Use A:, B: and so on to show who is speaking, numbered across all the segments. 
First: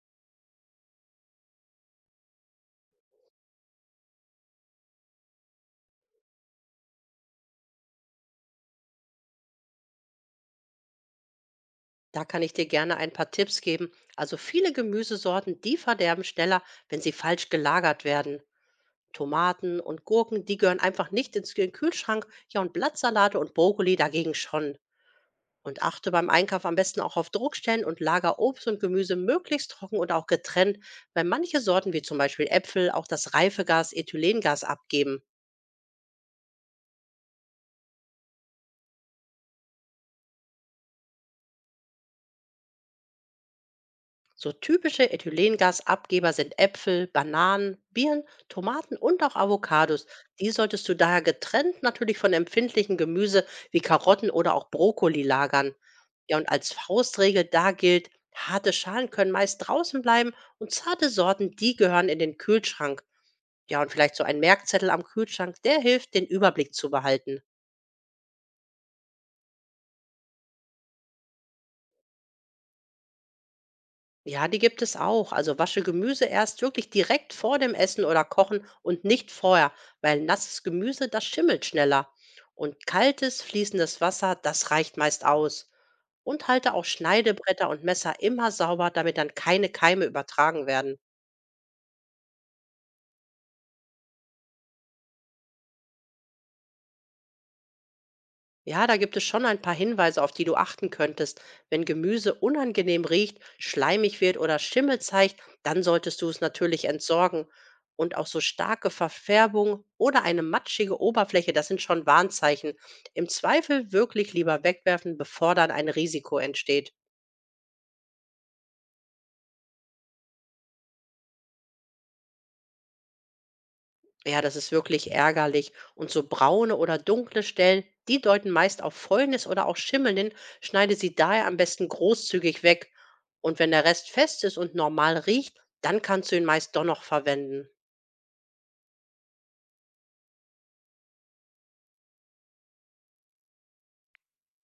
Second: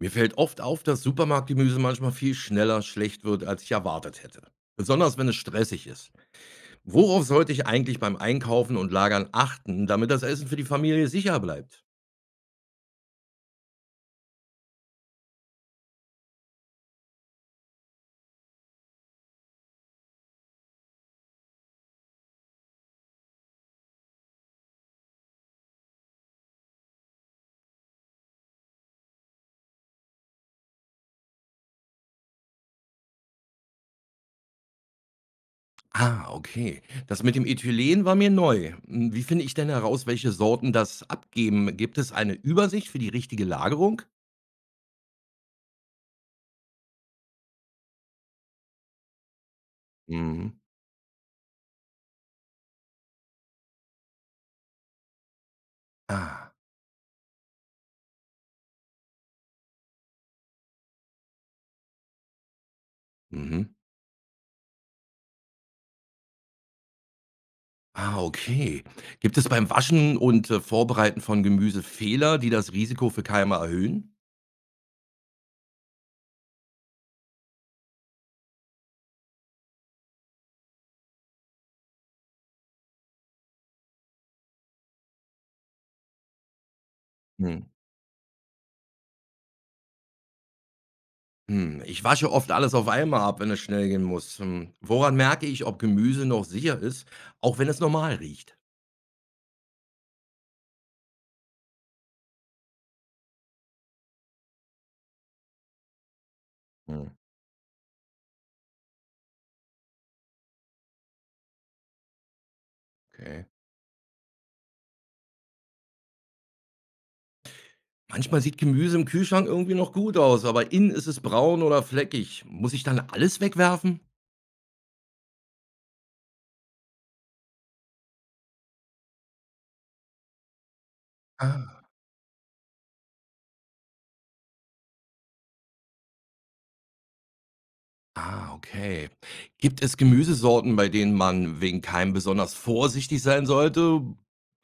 A: Mir fällt oft auf, dass Supermarktgemüse manchmal viel schneller schlecht wird, als ich erwartet hätte. Besonders wenn es stressig ist. Worauf sollte ich eigentlich beim Einkaufen und Lagern achten, damit das Essen für die Familie sicher bleibt?
B: Da kann ich dir gerne ein paar Tipps geben. Also viele Gemüsesorten, die verderben schneller, wenn sie falsch gelagert werden. Tomaten und Gurken, die gehören einfach nicht ins Kühlschrank. Ja, und Blattsalate und Brokkoli dagegen schon. Und achte beim Einkauf am besten auch auf Druckstellen und lager Obst und Gemüse möglichst trocken und auch getrennt, weil manche Sorten, wie zum Beispiel Äpfel, auch das Reifegas Ethylengas abgeben.
A: Ah, okay. Das mit dem Ethylen war mir neu. Hm, wie finde ich denn heraus, welche Sorten das abgeben? Gibt es eine Übersicht für die richtige Lagerung?
B: So typische Ethylengasabgeber sind Äpfel, Bananen, Birnen, Tomaten und auch Avocados. Die
A: Mhm.
B: solltest du daher getrennt natürlich von empfindlichen Gemüse wie Karotten oder auch Brokkoli lagern. Ja, und
A: Ah,
B: als Faustregel da gilt, harte Schalen können meist draußen bleiben und zarte Sorten, die gehören in den Kühlschrank.
A: mhm.
B: Ja, und vielleicht so ein Merkzettel am Kühlschrank, der hilft, den Überblick zu behalten.
A: Ah, okay. Gibt es beim Waschen und Vorbereiten von Gemüse Fehler, die das Risiko für Keime erhöhen?
B: Ja, die gibt es auch. Also wasche Gemüse erst wirklich direkt vor dem Essen oder Kochen und nicht vorher, weil nasses Gemüse, das schimmelt schneller. Und kaltes, fließendes Wasser, das reicht meist aus. Und halte auch Schneidebretter und Messer immer sauber, damit dann keine Keime übertragen werden.
A: Hm, ich wasche oft alles auf einmal ab, wenn es schnell gehen muss. Hm, woran merke ich, ob Gemüse noch sicher ist, auch wenn es normal riecht?
B: Ja, da gibt es schon ein paar Hinweise, auf die du achten könntest. Wenn Gemüse unangenehm riecht, schleimig wird oder Schimmel zeigt, dann solltest du es natürlich
A: Hm,
B: entsorgen. Und auch so starke Verfärbung oder eine matschige Oberfläche, das sind schon Warnzeichen. Im
A: okay.
B: Zweifel wirklich lieber wegwerfen, bevor dann ein Risiko entsteht.
A: Manchmal sieht Gemüse im Kühlschrank irgendwie noch gut aus, aber innen ist es braun oder fleckig. Muss ich dann alles wegwerfen?
B: Ja, das ist wirklich ärgerlich. Und so braune oder dunkle Stellen, die deuten meist auf Fäulnis oder auch Schimmel hin, schneide sie daher am
A: Ah.
B: besten großzügig weg. Und wenn der Rest fest ist und normal riecht, dann kannst du ihn meist doch noch verwenden.
A: Ah, okay. Gibt es Gemüsesorten, bei denen man wegen Keim besonders vorsichtig sein sollte?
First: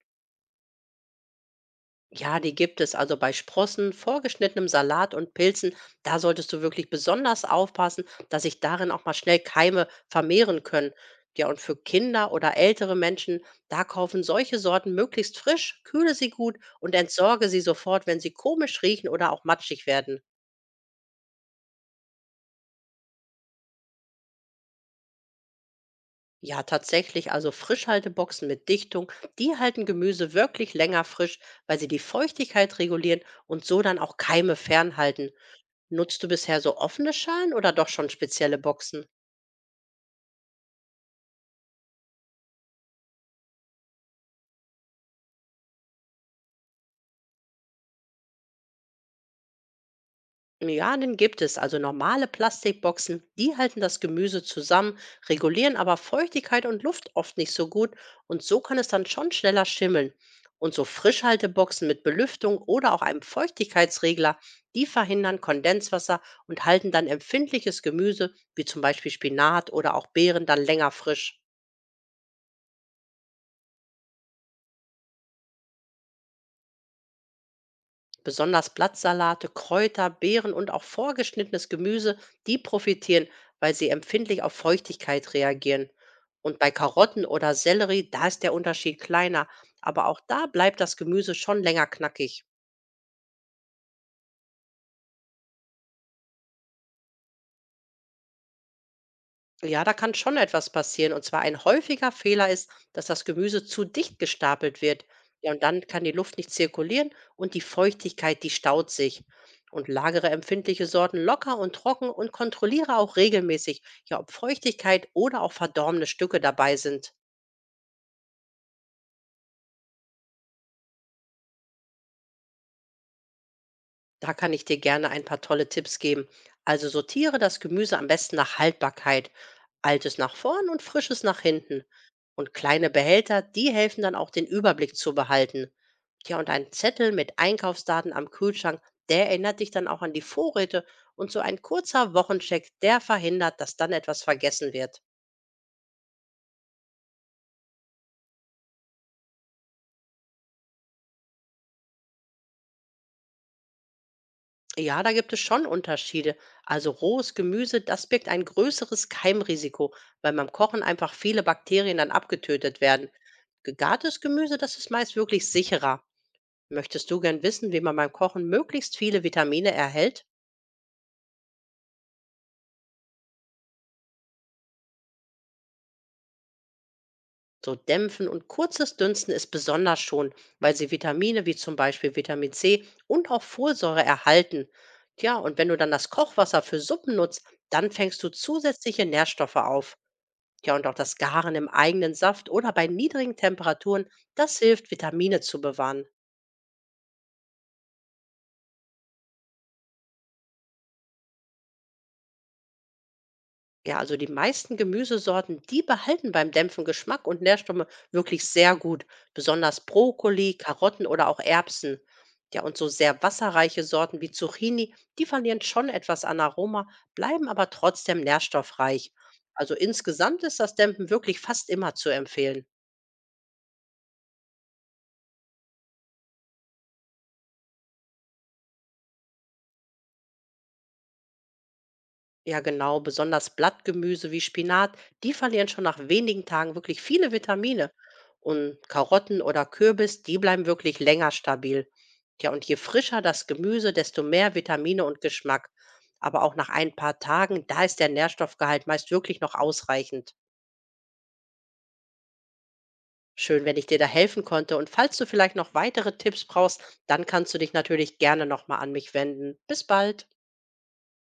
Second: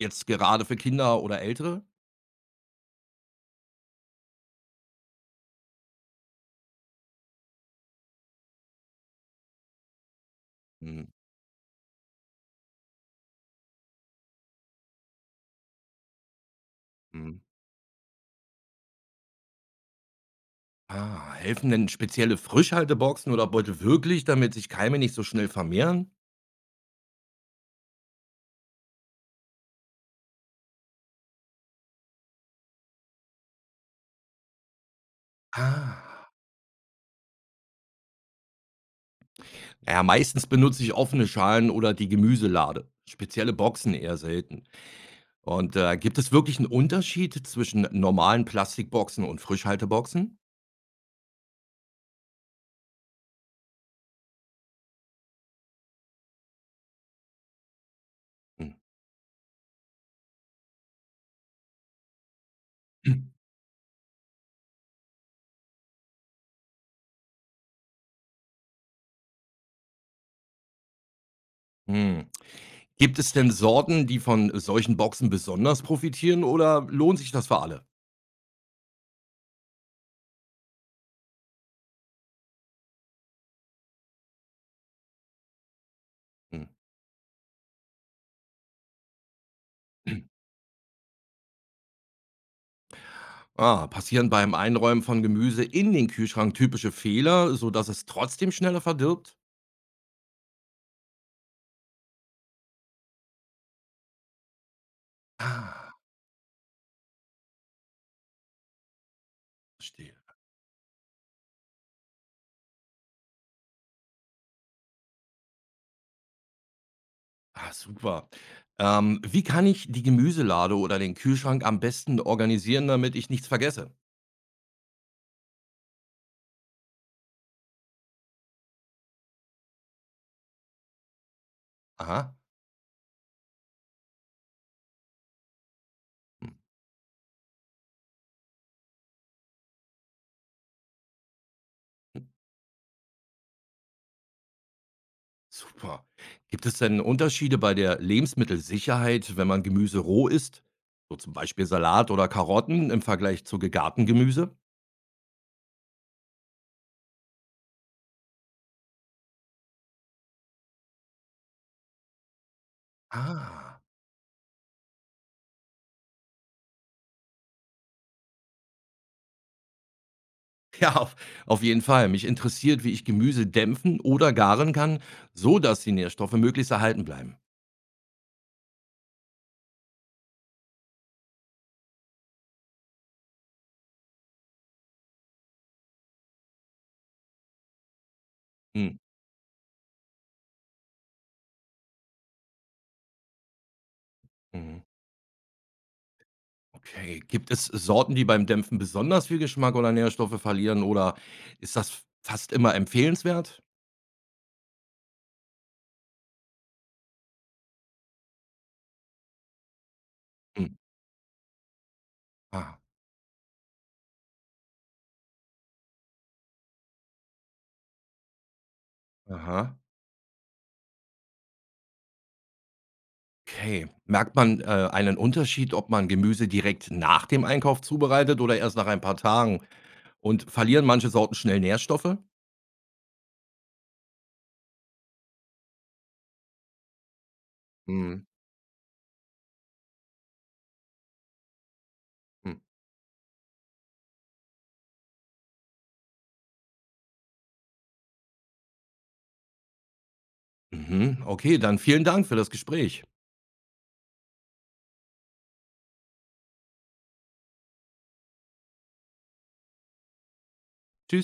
A: Jetzt gerade für Kinder oder Ältere?
B: Ja, die gibt es. Also bei Sprossen, vorgeschnittenem Salat und Pilzen, da solltest du wirklich besonders aufpassen, dass sich darin auch mal schnell Keime vermehren können.
A: Hm,
B: Ja, und für Kinder oder ältere Menschen, da kaufen solche Sorten möglichst frisch, kühle sie gut und
A: hm.
B: entsorge sie sofort, wenn sie komisch riechen oder auch matschig werden.
A: Ah, helfen denn spezielle Frischhalteboxen oder Beutel wirklich, damit sich Keime nicht so schnell vermehren?
B: Ja, tatsächlich, also Frischhalteboxen mit Dichtung, die halten Gemüse wirklich länger frisch, weil sie die Feuchtigkeit regulieren und so dann auch Keime fernhalten. Nutzt du
A: Ah.
B: bisher so offene Schalen oder doch schon spezielle Boxen?
A: Naja, meistens benutze ich offene Schalen oder die Gemüselade. Spezielle Boxen eher selten. Und gibt es wirklich einen Unterschied zwischen normalen Plastikboxen und Frischhalteboxen?
B: Ja, den gibt es. Also normale Plastikboxen, die halten das Gemüse zusammen, regulieren aber Feuchtigkeit und Luft oft nicht so gut und so
A: Hm.
B: kann es dann schon schneller schimmeln. Und so Frischhalteboxen mit Belüftung oder auch einem Feuchtigkeitsregler, die verhindern Kondenswasser und halten dann empfindliches Gemüse wie zum Beispiel Spinat oder auch Beeren dann länger frisch.
A: Hm. Gibt es denn Sorten, die von solchen Boxen besonders profitieren oder lohnt sich das für alle?
B: Besonders Blattsalate, Kräuter, Beeren und auch vorgeschnittenes Gemüse, die profitieren, weil sie empfindlich auf Feuchtigkeit reagieren. Und
A: Hm.
B: bei Karotten oder Sellerie, da ist der Unterschied kleiner, aber auch da bleibt das Gemüse schon länger knackig.
A: Ah, passieren beim Einräumen von Gemüse in den Kühlschrank typische Fehler, sodass es trotzdem schneller verdirbt?
B: Ja, da kann schon etwas passieren. Und zwar ein häufiger Fehler ist, dass das Gemüse zu dicht gestapelt wird. Ja, und dann
A: Ah,
B: kann die Luft nicht zirkulieren und die Feuchtigkeit, die staut sich. Und
A: verstehe.
B: lagere empfindliche Sorten locker und trocken und kontrolliere auch regelmäßig, ja, ob Feuchtigkeit oder auch verdorbene Stücke dabei sind.
A: Ah, super. Wie kann ich die Gemüselade oder den Kühlschrank am besten organisieren, damit ich nichts vergesse?
B: Da kann ich dir gerne ein paar tolle Tipps geben. Also sortiere das Gemüse am besten nach Haltbarkeit. Altes nach vorn und frisches nach hinten.
A: Aha.
B: Und kleine Behälter, die helfen dann auch den Überblick zu behalten. Tja, und ein Zettel mit Einkaufsdaten am Kühlschrank, der erinnert dich dann auch an die Vorräte. Und so ein kurzer
A: Mhm.
B: Wochencheck, der verhindert, dass dann etwas vergessen wird.
A: Super. Gibt es denn Unterschiede bei der Lebensmittelsicherheit, wenn man Gemüse roh isst? So zum Beispiel Salat oder Karotten im Vergleich zu gegarten Gemüse?
B: Ja, da gibt es schon Unterschiede. Also rohes Gemüse, das birgt ein größeres Keimrisiko, weil beim Kochen einfach viele Bakterien dann abgetötet werden.
A: Ah.
B: Gegartes Gemüse, das ist meist wirklich sicherer. Möchtest du gern wissen, wie man beim Kochen möglichst viele Vitamine erhält?
A: Ja, auf jeden Fall. Mich interessiert, wie ich Gemüse dämpfen oder garen kann, so dass die Nährstoffe möglichst erhalten bleiben.
B: So Dämpfen und kurzes Dünsten ist besonders schon, weil sie Vitamine wie zum Beispiel Vitamin C und auch Folsäure erhalten. Tja, und wenn du dann das Kochwasser für Suppen nutzt, dann fängst du
A: Mhm.
B: zusätzliche Nährstoffe auf. Ja, und auch das Garen im eigenen Saft oder bei niedrigen Temperaturen, das
A: Mhm.
B: hilft, Vitamine zu bewahren.
A: Okay, gibt es Sorten, die beim Dämpfen besonders viel Geschmack oder Nährstoffe verlieren oder ist das fast immer empfehlenswert?
B: Ja, also die meisten Gemüsesorten, die behalten beim Dämpfen Geschmack und Nährstoffe wirklich sehr gut. Besonders Brokkoli,
A: Hm.
B: Karotten oder auch Erbsen. Ja, und
A: Ah,
B: so sehr wasserreiche Sorten wie Zucchini, die verlieren schon etwas an Aroma, bleiben aber trotzdem nährstoffreich. Also
A: aha.
B: insgesamt ist das Dämpfen wirklich fast immer zu empfehlen.
A: Okay. Merkt man einen Unterschied, ob man Gemüse direkt nach dem Einkauf zubereitet oder erst nach ein paar Tagen? Und verlieren manche Sorten schnell Nährstoffe?
B: Ja, genau, besonders Blattgemüse wie Spinat, die verlieren schon nach wenigen Tagen wirklich viele Vitamine.
A: Hm.
B: Und Karotten oder Kürbis, die bleiben wirklich länger stabil. Ja,
A: Hm.
B: und je frischer das Gemüse, desto mehr Vitamine und Geschmack. Aber auch nach ein paar Tagen, da ist der Nährstoffgehalt meist wirklich noch ausreichend.
A: Mhm. Okay, dann vielen Dank für das Gespräch.
B: Schön, wenn ich dir da helfen konnte. Und falls du vielleicht noch weitere Tipps brauchst, dann kannst du dich natürlich gerne nochmal an mich wenden. Bis bald.
A: Tschüss.